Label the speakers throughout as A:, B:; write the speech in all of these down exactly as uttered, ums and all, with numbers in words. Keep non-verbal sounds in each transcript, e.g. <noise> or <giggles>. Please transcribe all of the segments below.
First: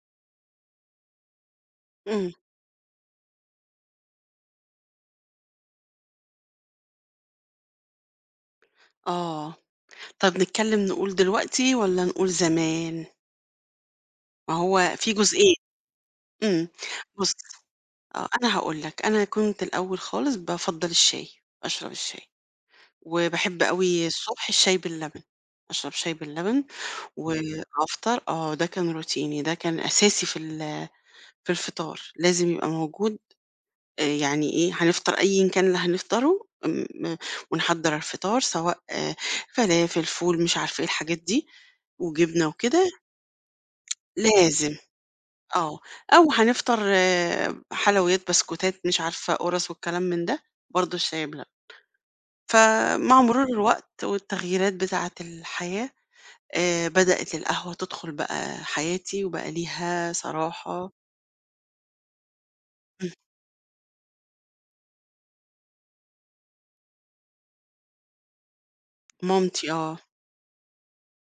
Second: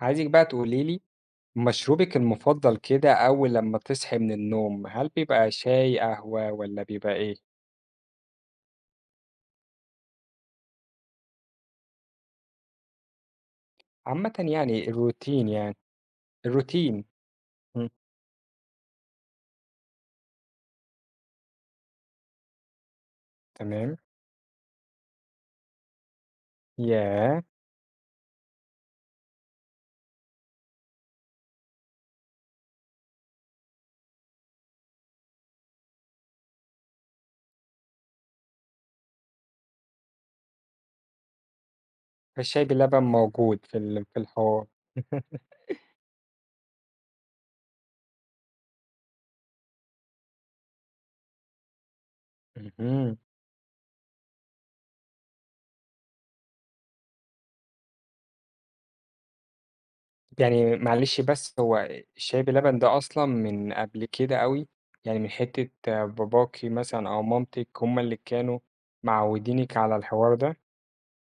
A: عايزِك بقى تقولي لي مشروبِك
B: امم.
A: المفضّل كده أول لمّا بتصحي من النوم هل بيبقى شاي، قهوة، والّا بيبقى إيه؟
B: آه، طَب نتكلّم نقول دلوقتي والّا نقول زمان؟
A: عامةً
B: ما
A: يعني
B: هو في
A: الRoutine
B: جزئين،
A: يعني،
B: إمم،
A: الRoutine
B: بُصّ
A: إمم.
B: آه أنا هاقول لك، أنا كنت الأول خالص بافضّل الشاي، أشرب الشاي، وباحب
A: تمام.
B: أوي الصبح الشاي باللبن، أشرب شاي باللبن
A: ياه!
B: وافطر آه ده كان روتيني ده كان أساسي في ال في الفطار، لازم يبقى موجود آآ يعني إيه هنفطر أيًا كان اللي هنفطره، م ونحضّر الفطار سواء آآ فلافل فول مش عارفة إيه الحاجات دي، وجبنة
A: فالشاي
B: وكده
A: بلبن موجود في ال في الحوار.
B: لازم آه،
A: <laughs>
B: أو هنفطر آآ حلويات بسكوتات مش عارفة قرص والكلام من ده، برضه الشاي بلبن،
A: اهم.
B: فمع مرور الوقت والتغييرات بتاعة الحياة، آآ بدأِت القهوة تدخل بقى حياتي وبقى ليها
A: يعني
B: صراحة
A: معلش بس هو شاي بلبن ده
B: إمم.
A: أصلًا من قبل كده أوي؟ يعني من حِتّة باباكِ مثلًا أو مامتِك هُم اللي كانوا
B: مامتي
A: معوّدينِك
B: آه.
A: على الحوار ده؟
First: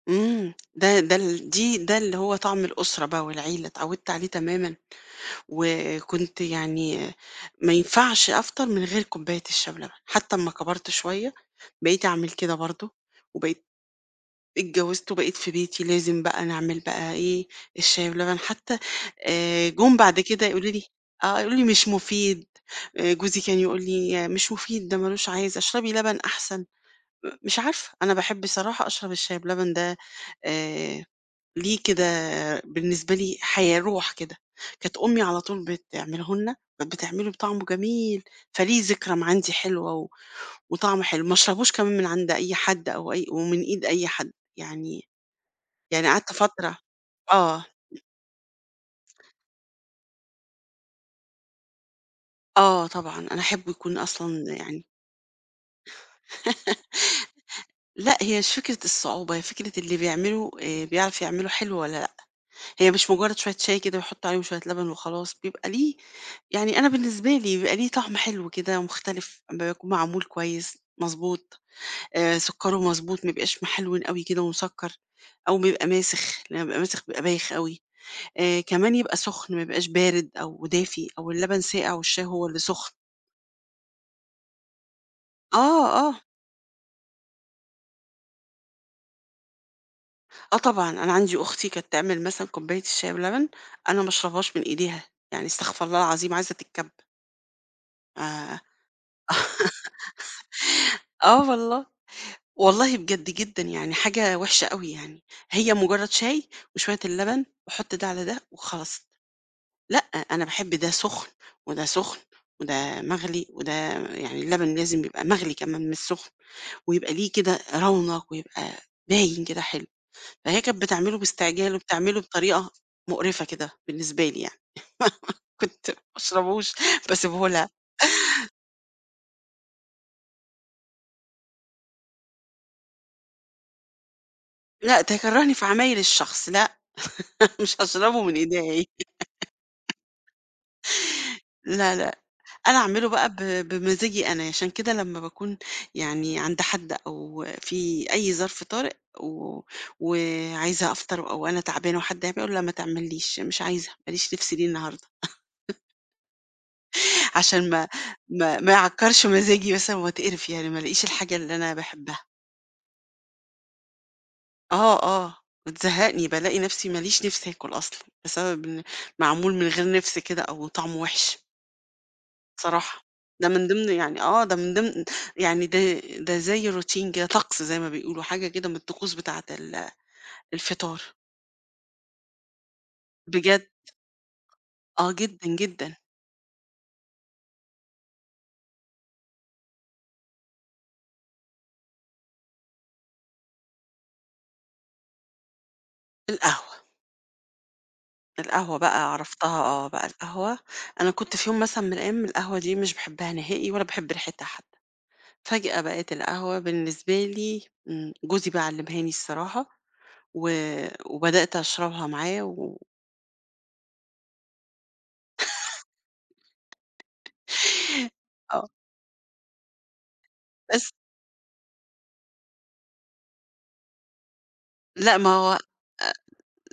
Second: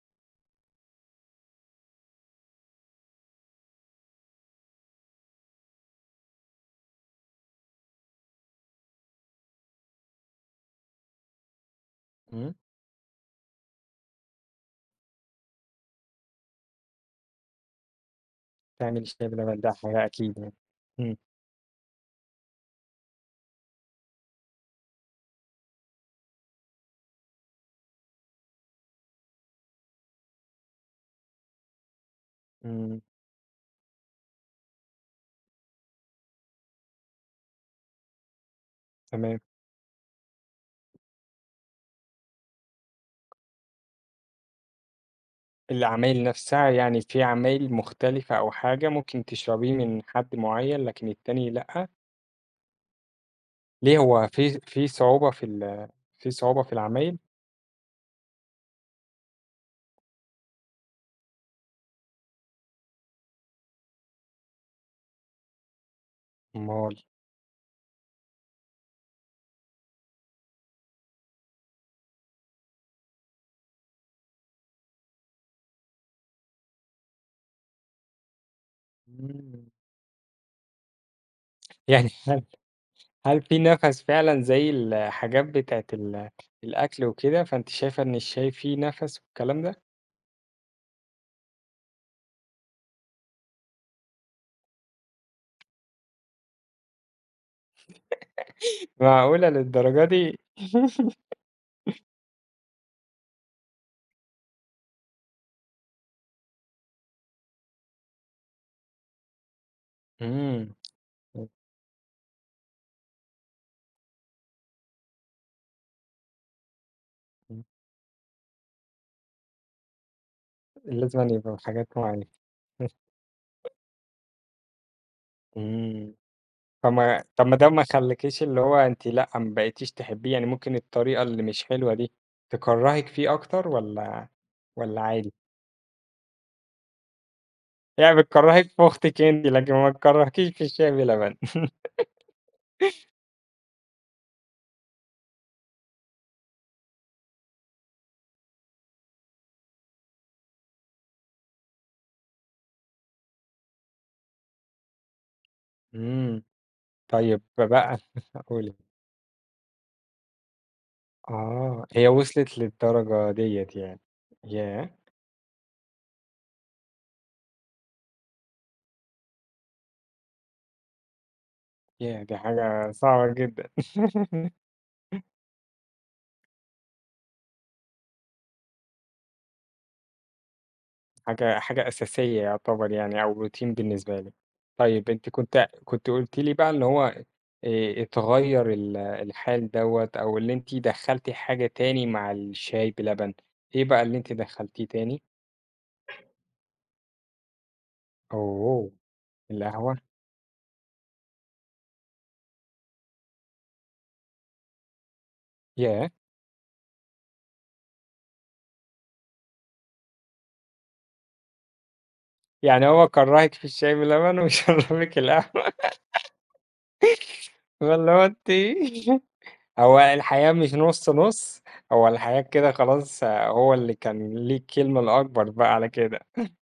B: امم، ده ده ال دي ده اللي هو طعم الأسرة بقى، والعيلة اتعودت عليه تمامًا، وكنت يعني ما ينفعش أفطر من غير كوباية الشاي بلبن، حتى أمّا كبرت شوية بقيت أعمل
A: امم.
B: كده برضه، وبقيت اتجوزت، وبقيت في بيتي لازم بقى نعمل بقى إيه، الشاي بلبن. حتى
A: تعمل الشاي بلبن
B: آآ،
A: ده
B: جُم
A: حاجة
B: بعد كده
A: أكيدة،
B: يقولوا لي
A: امم.
B: آه، يقولوا لي: "مش مفيد."، آآ، جوزي كان يقول لي: "مش مفيد، ده ما لوش عازة، اشربي لبن أحسن."، م مش عارفة أنا باحب الصراحة أشرب الشاي بلبن ده آآ، ليه كده
A: امم.
B: بالنسبة لي حياة روح كده، كانت أمي على طول بتعمله لنا، بتعمله بطعمه جميل، فليه ذكرى ما
A: تمام.
B: عندي حلوة، و وطعمه حلو، ما أشربوش كمان من عند أي حد، أو أي ومن إيد أي حد، يعني يعني
A: العمايل
B: قعدت
A: نفسها،
B: فترة
A: يعني في
B: آه.
A: عمايل مختلفة، أو حاجة ممكن تشربيه من حد مُعيّن، لكن التاني لأ؟
B: آه، طبعًا، أنا أحبّه يكون
A: ليه هو
B: أصلًا
A: في
B: يعني
A: في صعوبة في ال في صعوبة في
B: <laughs>
A: العمايل؟
B: لأ، هي مش فكرة الصعوبة، هي فكرة اللي بيعمله، آآ، بيعرف يعمله حلو، والّا لأ، هي مش مجرد شوية شاي كده، ويحط عليهم شوية لبن وخلاص، بيبقى ليه يعني أنا
A: أومال؟
B: بالنسبة لي بيبقى ليه طعم حلو كده، ومختلف أمّا بيكون معمول كويس مضبوط، آآ، سكره مضبوط، ما يبقاش محلوِن أوي كده ومسكّر، أو بيبقى ماسخ، لمّا بيبقى ماسخ بيبقى بايخ أوي، آآ، كمان يبقى سخن، ما
A: امم.
B: يبقاش بارد أو دافي، أو اللبن ساقع
A: يعني
B: والشاي
A: هل
B: هو اللي سخن.
A: هل في نَفَس فعلًا زَي الحاجات بتاعة
B: آه، آه.
A: ال الأكل وكده، فأنتِ شايفة إن الشاي فيه نَفَس، والكلام ده؟
B: آه طبعًا أنا عندي أختي كانت تعمل مثلًا كوباية الشاي بلبن، أنا ما اشربهاش من إيديها، يعني استغفر الله العظيم عايزة تتكب. آآ <laughs>
A: <chuckles> معقولة للدرجة دي!
B: آه والله،
A: <laughs>
B: والله بجد جدًا يعني حاجة وِحشة أوي يعني، هي مجرّد شاي وشوية اللبن وحط ده على ده وخلاص، لأ أنا باحب
A: إمم.
B: ده سُخن
A: <unintelligible>
B: وده سُخن وده مغلي وده يعني اللبن لازم يبقى مغلي كمان مش سُخن، ويبقى ليه كده
A: إمم.
B: رونق ويبقى باين كده حلو، فهي كانت بتعمله
A: لازمًا يبقى في
B: باستعجال
A: حاجات
B: وبتعمله
A: مُعيّنة.
B: بطريقة مقرفة كده
A: <chuckles>
B: بالنسبة لي يعني، <laughs> كنت ما
A: إمم.
B: أشربوش
A: طَب ما
B: باسيبه
A: طَب ده
B: لها.
A: ما يخلّيكيش اللي هو أنتِ لأ ما بقيتيش تحبيه؟ يعني ممكن الطريقة اللي مش حلوة دي تكرّهِك فيه أكتر والّا والّا
B: لأ
A: عادي؟
B: تكرّهني في عمايل الشخص لأ، <chuckles> مش
A: يعني
B: هاشربه من إيديها
A: بتكرّهِك في
B: هي.
A: أختِك أنتِ لكن ما
B: <laughs>
A: تكرّهكيش في الشاي باللبن.
B: لا، لأ، أنا أعمله
A: <laughs>
B: بقى ب بمزاجي أنا، عشان كده لمّا باكون يعني عند حد أو في أي ظرف طارئ و وعايزة أفطر أو أنا تعبانة وحد هيعمل أقول لا ما تعمل ليش مش عايزة، ماليش نِفْس ليه النهارده. <chuckles>
A: إمم. طيب ب
B: عشان ما
A: بقى <chuckles>
B: ما ما
A: قولي.
B: يعكّرش مزاجي مثلًا وأتقِرِف يعني ما لقيش الحاجة اللي أنا
A: آه هي
B: باحبها.
A: وصلت للدرجة ديّة يعني. ياه!
B: آه، آه، بتزهّقني بالاقي نفْسي ماليش نِفْس آكُل أصلًا، بسبب إن معمول من غير نِفْس كده أو طعمه وِحِش.
A: ياه! دي حاجة
B: صراحة،
A: صعبة
B: ده
A: جدًا.
B: من ضمن يعني آه ده من ضمن
A: <laughs>
B: يعني ده ده زيّ Routine كده طقس زيّ ما بيقولوا حاجة كده من الطقوس بتاعة ال الفطار.
A: حاجة حاجة أساسية يُعتبر يعني أو Routine
B: بجد.
A: بالنسبة لي، طيب
B: آه
A: أنتِ
B: جدًا،
A: كنتِ
B: جدًا.
A: كنتِ قُلتِ لي بقى إن هو آآ، اتغيّر ال الحال دوّة أو اللي أنتِ دخّلتِ حاجة تاني مع الشاي بلبن، إيه بقى اللي أنتِ دخّلتيه تاني؟
B: القهوة. القهوة
A: أوه!
B: بقى عرفتها آه
A: القهوة؟!
B: بقى القهوة، أنا كنت في يوم مثلًا من الأيام القهوة دي مش باحبها نهائي ولا باحب ريحتها حتّي، فجأة
A: ياه!
B: بقِت القهوة بالنسبة لي امم، جوزي بقي علّمها لي الصراحة، و وبدأت أشربها معاه و
A: يعني هو كرّهِك في الشاي بلبن وشرّبِك القهوة. <laughs>
B: <chuckles>
A: واللي هو أنتِ
B: آه.
A: هو الحقيقة مش
B: بس.
A: نُص، نُص، هو الحقيقة كده خلاص هو اللي كان ليه الكلمة
B: لأ ما
A: الأكبر
B: هو
A: بقى على كده.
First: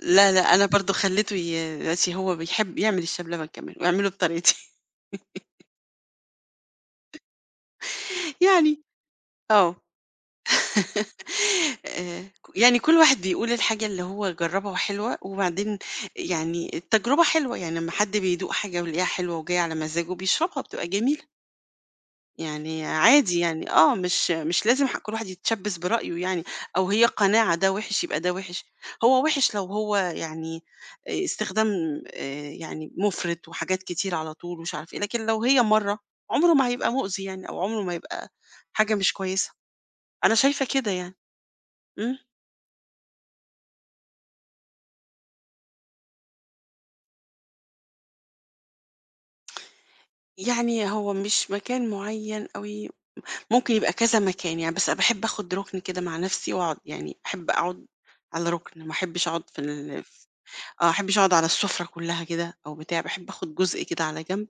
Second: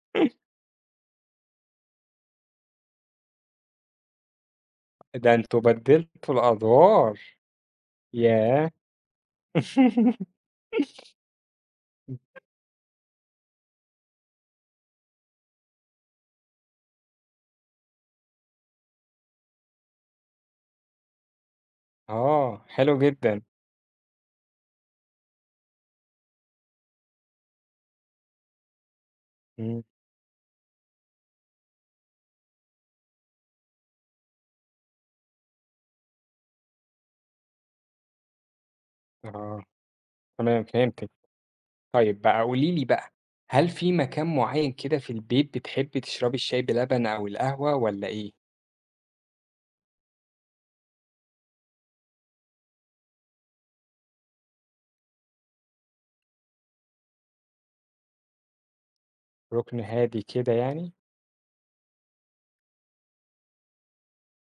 B: لا، لأ، أنا برضو خلّيته ي دلوقتي هو بيحب يعمل الشاي بلبن كمان، ويعمله بطريقتي.
A: ده أنتم
B: <laughs>
A: بدّلتوا الأدوار، ياه!
B: يعني، آه،
A: <laughs>
B: <laughs> آآ، ك يعني كلّ واحد بيقول الحاجة اللي هو جرّبها وحلوة، وبعدين يعني التجربة حلوة يعني أمّا حد بيدوق حاجة ويلاقيها حلوة وجايه على مزاجه بيشربها بتبقى جميلة.
A: آه،
B: يعني
A: حلو
B: عادي،
A: جدًا.
B: يعني آه، مش مش لازم ح كلّ واحد يتشبّث برأيه، يعني أو هي قناعة ده وحش، يبقى ده وحش، هو وحش لو
A: إمم.
B: هو يعني استخدام آآ يعني مُفرِط، وحاجات كتيرة على طول، ومش عارف إيه، لكن لو هي مرّة عُمره ما هيبقى مؤذي يعني، أو عُمره ما يبقى حاجة مش كويسة،
A: آه،
B: أنا
A: تمام
B: شايفة كده
A: فهمتِك.
B: يعني. إمم.
A: طيب بقى قولي لي بقى، هل في مكان معيّن كده في البيت، بتحبّي تشربي الشاي بلبن، أو القهوة، والّا إيه؟
B: يعني هو مش مكان معيّن أوي، ممكن يبقى كذا مكان يعني، بس باحب آخد ركن كده مع نفسي، وأقعد يعني أحب أقعد على ركن، ما أحبش أقعد في
A: رُكن
B: ال
A: هادي كده
B: آه، ما
A: يعني؟
B: أحبش أقعد على السفرة كلّها كده أو بتاع، باحب أخد جزء كده على جنب،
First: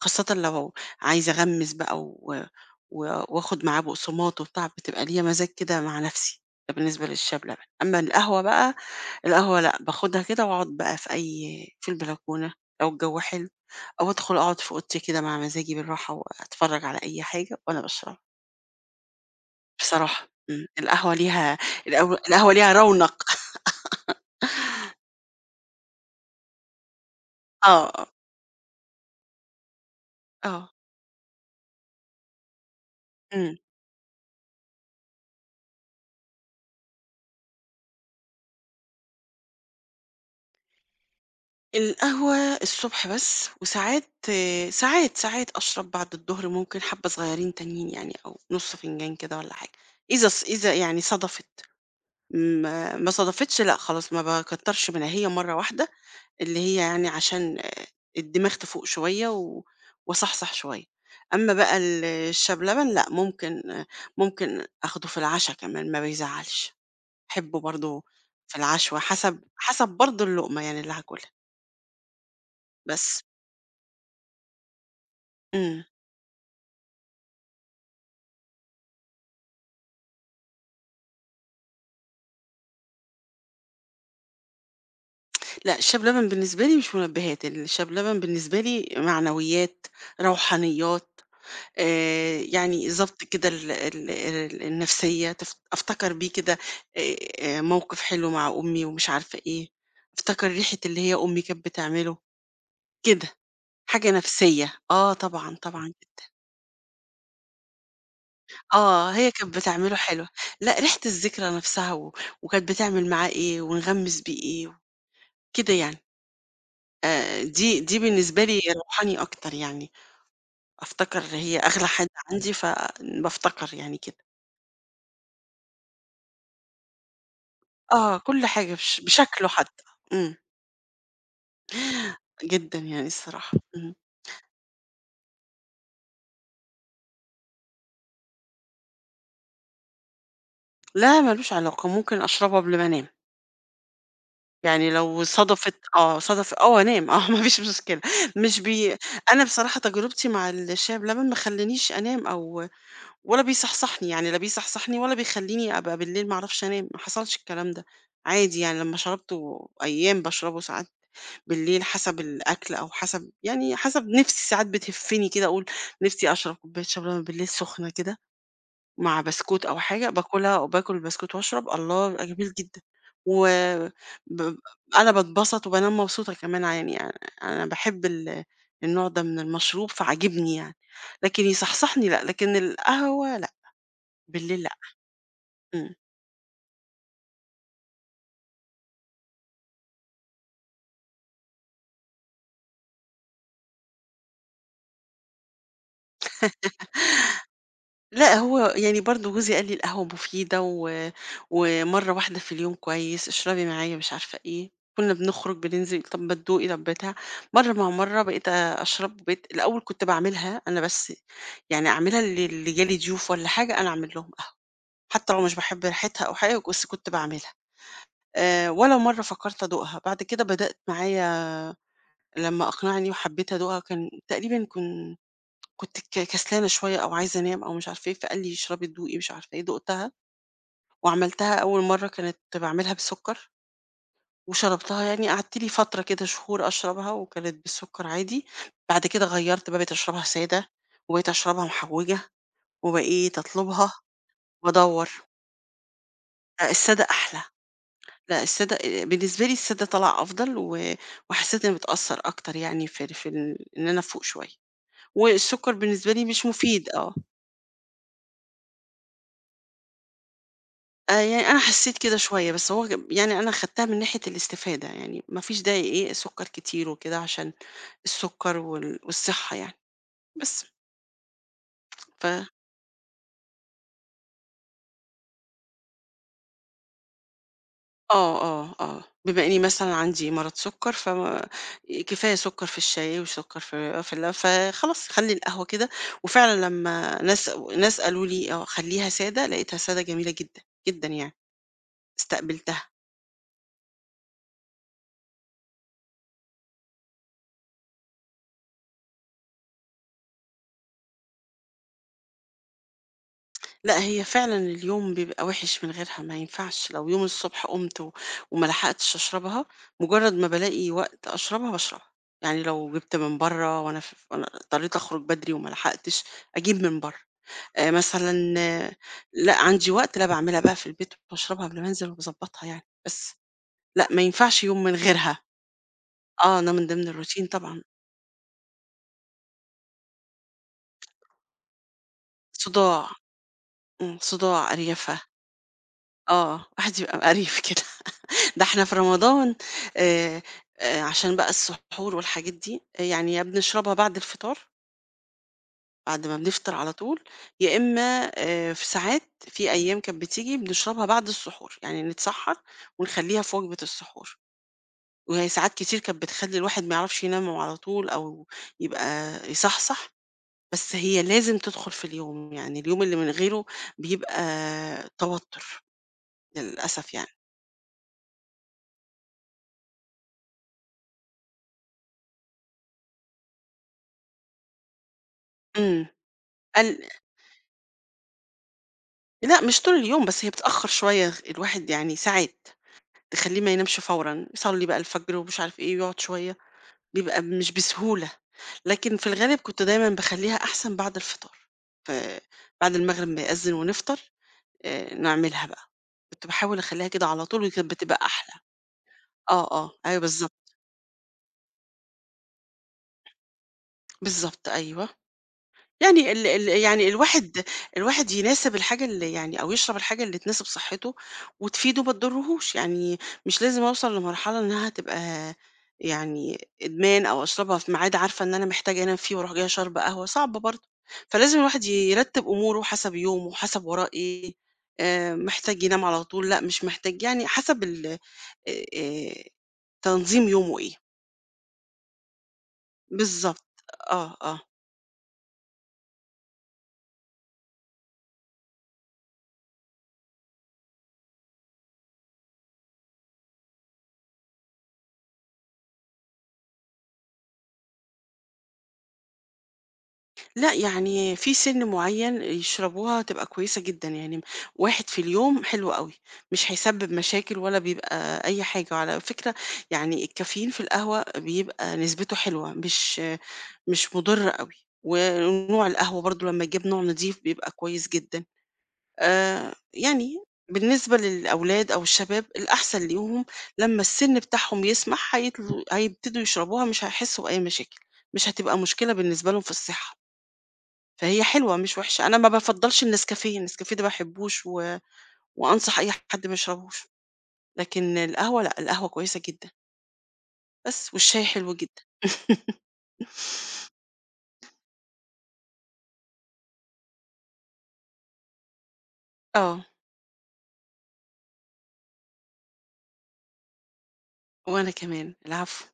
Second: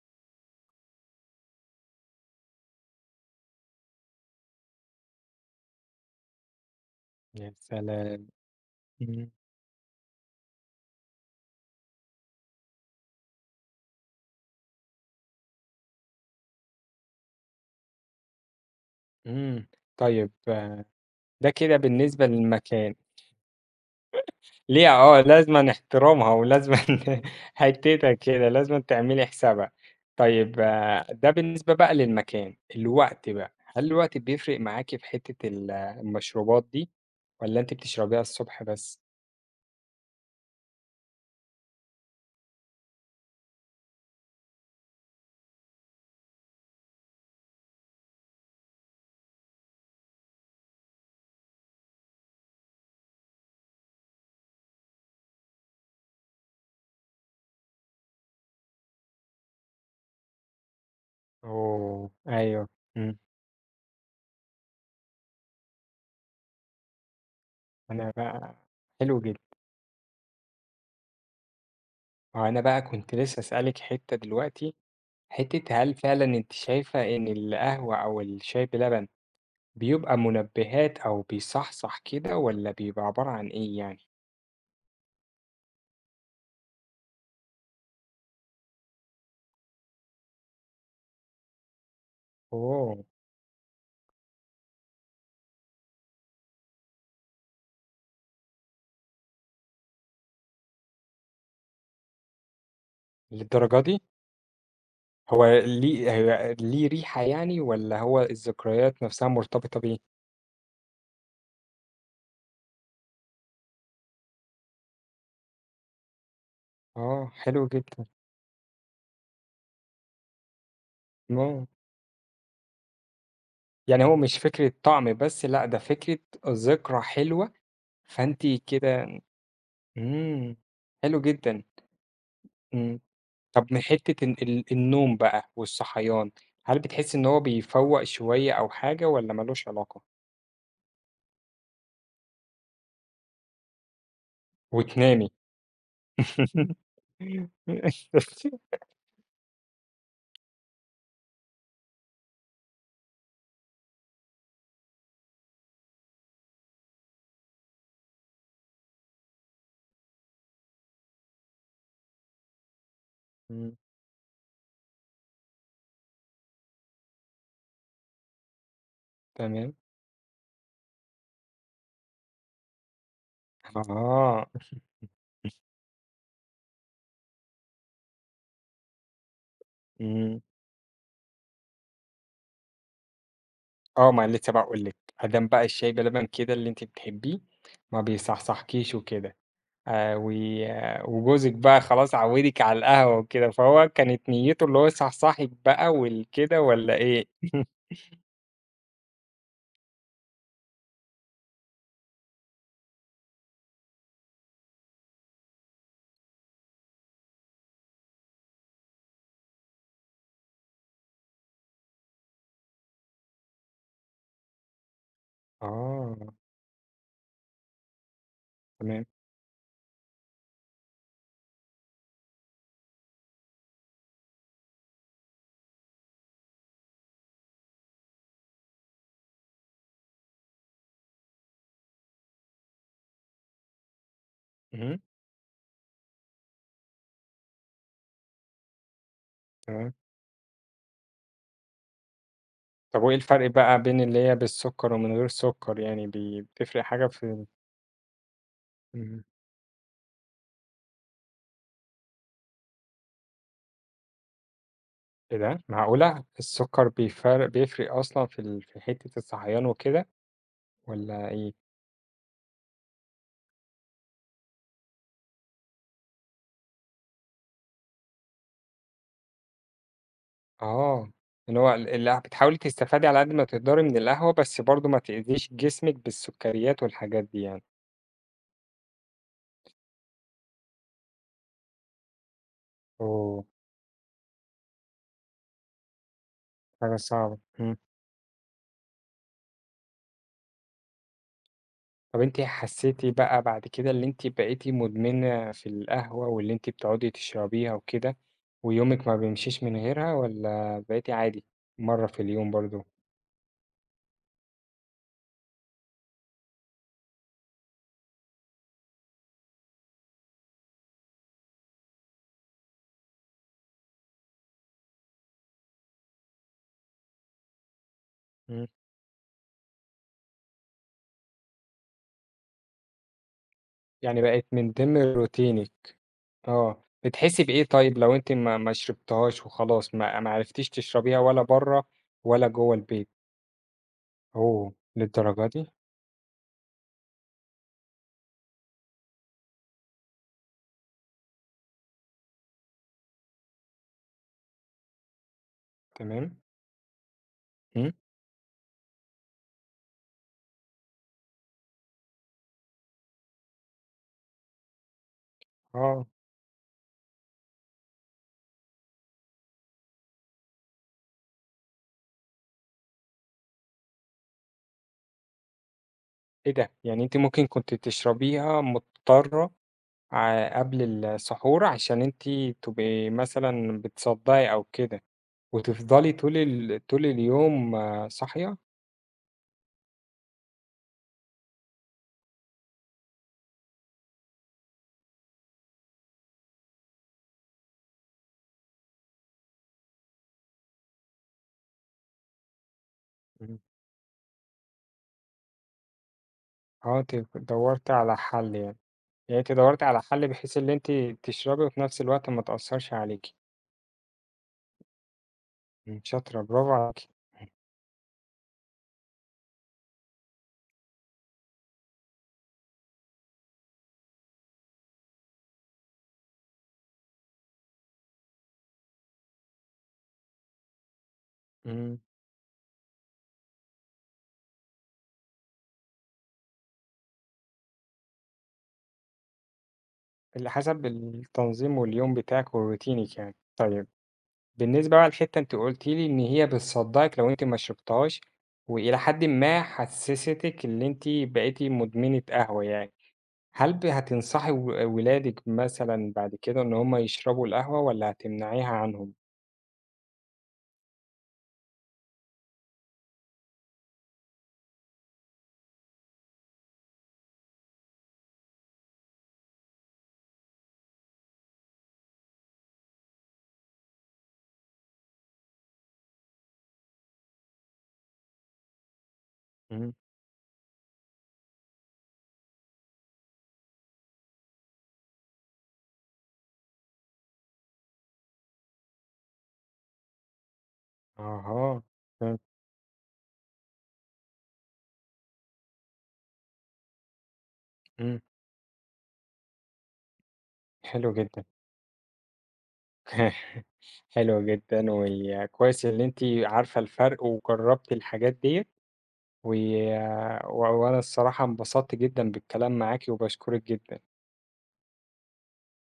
B: وخاصةً لو عايزة أغمّس بقى، و و وآخد معاه بُقصمات وبتاع، بتبقى ليّا مزاج كده مع نفسي، ده بالنسبة للشاي
A: يا
B: بلبن، أمّا
A: سلام!
B: القهوة بقى،
A: إمم.
B: القهوة لأ، باخدها كده وأقعد بقى في أي في البلكونة لو الجَو حلو، أو أدخل أقعد في أوضتي كده مع مزاجي بالراحة، وأتفرّج على أي حاجة، وأنا باشربها.
A: إمم،
B: بصراحة،
A: طيب
B: إمم، القهوة
A: ده
B: ليها
A: كده
B: الق
A: بالنسبة
B: القهوة ليها
A: للمكان.
B: رَونق. <laughs>
A: <laughs> ليها آه لازمًا احترامها، ولازمًا
B: آه، آه.
A: حتتها كده، لازمًا تعملي حسابها، طيب،
B: آه.
A: ده بالنسبة بقى للمكان، الوقت بقى،
B: إمم.
A: هل الوقت بيفرق معاكِ في حتّة ال المشروبات دي، والّا أنتِ بتشربيها الصبح بس؟
B: القهوة الصبح بس، وساعات، ساعات، ساعات أشرب بعد الضهر، ممكن حابّة صغيرين تانيين يعني، أو نُص فنجان كده والّا حاجة، إذا ص إذا يعني صدفت، ما ما صدفتش لأ خلاص، ما باكترش منها، هي مرّة واحدة اللي هي يعني عشان الدماغ تفوق شوية و واصحصح شوية. أمّا بقى ال
A: أوه!
B: الشاي
A: أيوه،
B: بلبن، لأ،
A: إمم.
B: ممكن ممكن آخده في العشا كمان، ما بيزعّلش، باحبه برضه
A: أنا
B: في
A: بقى
B: العشوّة،
A: حلو جدًا.
B: حسب حسب برضه اللقمة يعني اللي هاكُلها.
A: ما هو أنا بقى كنت
B: بس.
A: نفسي أسألِك حتّة دلوقتي،
B: إمم.
A: حتّة هل فعلًا أنتِ شايفة إن القهوة أو الشاي بلبن بيبقى منبهات، أو بيصحصح كده، والّا بيبقى عبارة عن إيه يعني؟
B: لأ الشاي بلبن بالنسبة لي مش منبهات، الشاي بلبن بالنسبة لي معنويات، روحانيات، آآ، يعني
A: أوه!
B: ضبط كده ال ال ال النفسية، تف أفتكر بيه كده آآ موقف حلو مع أمي ومش عارفة إيه، افتكر ريحة اللي هي أمي كانت بتعمله، كده،
A: للدرجة دي؟
B: حاجة نفسية، آه
A: هو
B: طبعًا، طبعًا،
A: ليه
B: جدًا.
A: هي ليه ريحة يعني والّا هو الذكريات
B: آه،
A: نفْسها
B: هي كانت
A: مرتبطة
B: بتعمله
A: بيه؟
B: حلو، لأ ريحة الذكرى نفْسها و وكانت بتعمل معاه إيه ونغمِّس بيه إيه، كده يعني.
A: آه،
B: آآ،
A: حلو
B: دي دي
A: جدًا.
B: بالنسبة لي روحاني أكتر يعني، أفتكر اللي هي
A: آه.
B: أغلى حد عندي، فبافتكر يعني
A: يعني هو
B: كده.
A: مش فكرة طَعَم بس، لأ ده فكرة ذكرى حلوة،
B: آه كل
A: فأنتِ
B: حاجة بش
A: كده
B: بشكله حتى، إمم.
A: إمم، حلو جدًا،
B: جدًا
A: إمم،
B: يعني الصراحة،
A: طَب من
B: امم.
A: حِتّة ال ال النوم بقى والصحيان، هل بتحسي إن هو بيفوَّق شوية أو حاجة والّا ما لوش علاقة؟
B: لا ما لوش علاقة، ممكن أشربه قبل ما أنام. يعني لو
A: وتنامي!
B: صدفت، آه، صدف آه وأنام، آه ما فيش مشكلة مش
A: <giggles>
B: بي أنا بصراحة تجربتي مع الشاي بلبن، ما خلانيش أنام أو ولا بيصحصحني يعني، لا بيصحصحني ولا بيخليني أبقى بالليل ما أعرفش أنام، ما حصلش الكلام ده، عادي يعني لمّا شربته، أيام باشربه ساعات بالليل، حسب الأكل أو حسب
A: إمم.
B: يعني حسب نفْسي ساعات بتهفني كده، أقول: "نفْسي أشرب كوباية شاي بلبن بالليل سخنة كده، مع بسكوت
A: تمام.
B: أو حاجة، باكلها وباكل بسكوت وأشرب، الله! يبقى جميل جدًا." و
A: أها.
B: ب أنا
A: <chuckles>
B: باتبسط وبانام مبسوطة كمان ع يعني، آآ، أنا باحب ال النوع ده من المشروب،
A: إمم.
B: فعاجبني يعني، لكن يصحصحني لأ، لكن القهوة لأ،
A: آه، ما لسه
B: بالليل لأ،
A: باقول لِك، أدام بقى الشاي
B: إمم.
A: بلبن كده اللي أنتِ بتحبيه، ما بيصحصحكيش وكده، آآ، وي وجوزِك بقى خلاص عوّدك على القهوة وكده فهو كانت نيته اللي هو يصحصحِك بقى وال كده والّا إيه؟
B: <laughs>
A: <chuckles>
B: لأ، هو يعني برضه جوزي قال لي: "القهوة مفيدة و ومرّة واحدة في اليوم كويس، اشربي معايا، مش عارفة إيه." كنا بنخرج بننزل، "طَب ما تدوقي، طَب بتاع." مرّة مع مرّة، بقيت أ أشرب، وبقيت الأول كنت باعملها أنا بس، يعني أعملها ل ل جا لي ضيوف والّا حاجة، أنا أعمل لهم قهوة، حتى لو مش باحب ريحتها
A: آه.
B: أو حاجة، بس كنت باعملها، آآ، ولا
A: تمام.
B: مرّة فكرت أدوقها، بعد كده بدأت معايا لمّا أقنعني وحبيت أدوقها، كان تقريبًا كن كنت ك كسلانة شوية أو عايزة أنام أو مش عارفة إيه، فقال لي: "اشربي، دوقي، مش عارفة إيه." دُقتها وعملتها أول مرّة، كانت باعملها بسكر
A: إمم.
B: وشربتها يعني، قعدت لي فترة كده شهور أشربها وكانت بالسكر عادي، بعد كده غيرّت بقى بقيت
A: تمام.
B: أشربها سادة وبقيت أشربها محوجة
A: طَب وإيه
B: وبقيت
A: الفرق بقى
B: أطلبها
A: بين اللي هي بالسكر
B: وأدوَّر.
A: ومن غير السكر، يعني ب
B: آآ،
A: بتفرق
B: السادة
A: حاجة
B: أحلى،
A: في
B: لأ السادة
A: إمم.
B: بالنسبة لي السادة طلع أفضل و وحسيت إن بتأثّر أكتر يعني في ال في ال إن أنا أفوق شوية،
A: إيه ده؟
B: والسكر بالنسبة
A: معقولة!
B: لي مش
A: السكر
B: مفيد آه.
A: بيفر بيفرق أصلًا في ال في حِتّة الصحيان وكده
B: آآ،
A: والّا
B: يعني
A: إيه؟
B: أنا حسيت كده شوية، بس هو كا يعني أنا خدتها من ناحية الاستفادة يعني، ما فيش داعي إيه، سكر كتير وكده، عشان السكر وال والصحة يعني، بس.
A: آه، اللي هو ال اللي
B: ف
A: بتحاولي تستفادي على قد ما تقدري من القهوة، بس برضه ما تؤذيش جسمِك بالسكريات والحاجات دي يعني.
B: آه، آه، آه، بِما إني مثلًا عندي مرض سُكّر فما كفاية سُكّر في الشاي
A: أوه.
B: وسُكّر في في ال فخلاص خلّي القهوة كده، وفعلًا
A: حاجه
B: لمّا
A: صعبَة،
B: ناس
A: إمم.
B: ناس قالوا لي آه خلّيها سادة لقيتها سادة جميلة جدًا، جدًا يعني،
A: طَب أنتِ
B: إستقبِلتها.
A: حسّيتِ بقى بعد كده اللي أنتِ بقيتِ مُدمِنة في القهوة واللي أنتِ بتقعٌدي تشرَبيها وكده، ويومِك ما بيمشيش من غيرها؟ والّا بقيتِ عادي مرّة في اليوم برضه؟
B: <tsk> لأ هي فعلًا اليوم بيبقى وحِش من غيرها ما ينفعش، لو يوم الصُّبح قُمت و وما لَحقتش أشربها، مُجرّد ما بالاقي وقت أشربها باشربها، يعني لو جِبت من برّه وأنا ف وأنا اضطريت أخرُج بَدري وما لَحقتش أجيب من برّه، آآ مثلًا
A: إمم.
B: لأ عندي وقت، لا باعملها بقى في البيت وباشربها قبل ما انزل وبضبّطها يعني بس، لأ ما
A: يعني بَقِت
B: ينفعش
A: من
B: يوم من
A: ضمن
B: غيرها،
A: روتينِك
B: آه ده
A: آه،
B: من ضمن
A: بتحسّي
B: الroutine
A: بإيه
B: طبعًا.
A: طيّب لو أنتِ ما ما شربتيهاش وخلاص ما ما عرفتيش تشرَبيها ولا برّه ولا جوّه البيت؟
B: صُداع، إمم صُداع
A: أوه!
B: قريَفة،
A: للدرجة دي؟
B: آه واحد يبقى مِقَريف كده، <chuckles> ده إحنا في رمضان آآ عشان بقى السّحور والحاجات دي، يعني يا بنشربها بعد الفطار بعد ما
A: تمام.
B: بنفطر على طول يا
A: إمم.
B: إمّا آآ، في ساعات في أيام كان بتيجي، بنشربها بعد السحور، يعني نتسحّر ونخلّيها في وجبة السحور، وهي ساعات كتير
A: آه.
B: كان بتخلّي الواحد ما يعرفش ينام على طول أو يبقى يصحصح، بس هي لازم تدخُل في اليوم، يعني اليوم اللي من غيره بيبقى توتُّر،
A: إيه ده؟! يعني
B: للأسف
A: أنتِ
B: يعني.
A: ممكن كنتِ تشربيها مُضطرة ع قبل السحور علشان أنتِ تبقي مثلًا بتصدّعي أو كده،
B: إمم.
A: وتفضلي طول ال
B: ال
A: طول اليوم صاحية؟
B: لأ مش طول اليوم، بس هي بتأخّر شوية، الواحد يعني ساعات تخلّيه ما ينامش فورًا، يصلّي بقى الفجر ومش عارف إيه ويقعُد شوية، بيبقى مش بسهولة، لكن في الغالِب كنت دايمًا باخلّيها أحسن بعد الفطار، فبعد المغرب ما
A: إمم.
B: يأذّن ونفطر آآ، نعملها بقى. كنت باحاول
A: آه،
B: أخلّيها
A: أنتِ
B: كده على طول وكانت
A: دوّرتِ على
B: بتبقى
A: حَل
B: أحلى.
A: يعني. يعني أنتِ
B: آه،
A: دوّرتِ
B: آه،
A: على
B: أيوه
A: حَل بحيث
B: بالضبط.
A: اللي أنتِ تشربي وفي نَفْس الوقت ما تأثّرش عليكِ.
B: بالضبط أيوه.
A: إمم،
B: يعني
A: شاطرة،
B: ال ال
A: برافو
B: يعني
A: عليكِ. همم.
B: الواحد الواحد يناسب الحاجة اللي يعني أو يشرب الحاجة اللي تناسب صحّته وتفيده ما تضرّهوش، يعني مش لازم أوصل لمرحلة إنّها تبقى يعني إدمان أو أشربها في ميعاد عارفة إن أنا محتاجة أنام فيه وأروح جاية شاربة قهوة، صعب برضه. فلازم الواحد ي
A: إمم.
B: يرتّب أموره حَسَب يومه، حَسَب وراه إيه، آآ محتاج ينام على طول، لأ مش محتاج، يعني حَسَب ال آآ، تنظيم
A: اللي
B: يومه
A: حَسَب
B: إيه.
A: التنظيم واليوم بتاعِك وروتينِك يعني.
B: بالضبط،
A: طيب،
B: آه، آه.
A: بالنسبة بقى للحتّة أنتِ قُلتِ لي إن هي بتصدّعِك لو أنتِ ما شربتيهاش وإلى حدٍ ما حسّستِك اللي أنتِ بقيتِ مُدمنة قهوة يعني، هل ب هتنصحي و ولادِك مثلًا بعد كده إن هم يشربوا القهوة والّا هتمنعيها عنهم؟
B: لأ، يعني في سِن معيّن يشربوها هتبقى كويسة جدًا، يعني م واحد في اليوم حلو أوي، مش هيسبِّب مشاكل ولا بيبقى أي حاجة. وعلى فكرة يعني الCaffeine في القهوة بيبقى نسبته حلوة مش مش مُضرّة أوي، ونوع القهوة برضه لمّا يجيب نوع نظيف بيبقى كويس جدًا. آآ
A: إمم.
B: يعني بالنسبة للأولاد أو الشباب الأحسن ليهم لمّا السِن بتاعهم يسمح هيطلو هيبتدوا يشربوها مش هيحسّوا بأي مشاكل، مش هتبقى مشكلة بالنسبة لهم في الصحّة. فهي حلوة
A: أها،
B: مش وِحشة، أنا
A: إمم.
B: ما بافضّلش النسكافيه، النسكافسه ده ما باحبّوش و وأنصح أي حد ما يشربوش، لكن
A: إمم.
B: القهوة لأ، القهوة كويسة جدًا.
A: حلو
B: بس، والشاي
A: جدًا.
B: حلو جدًا. <laughs>
A: <chuckles> حلو جدًا وكويس اللي أنتِ عارفة الفَرْق وجرّبتِ الحاجات ديّة، و
B: آه.
A: و وأنا الصراحة انبسطت جدًا بالكلام معاكِ وباشكرِك جدًا.
B: وأنا كمان، العفو.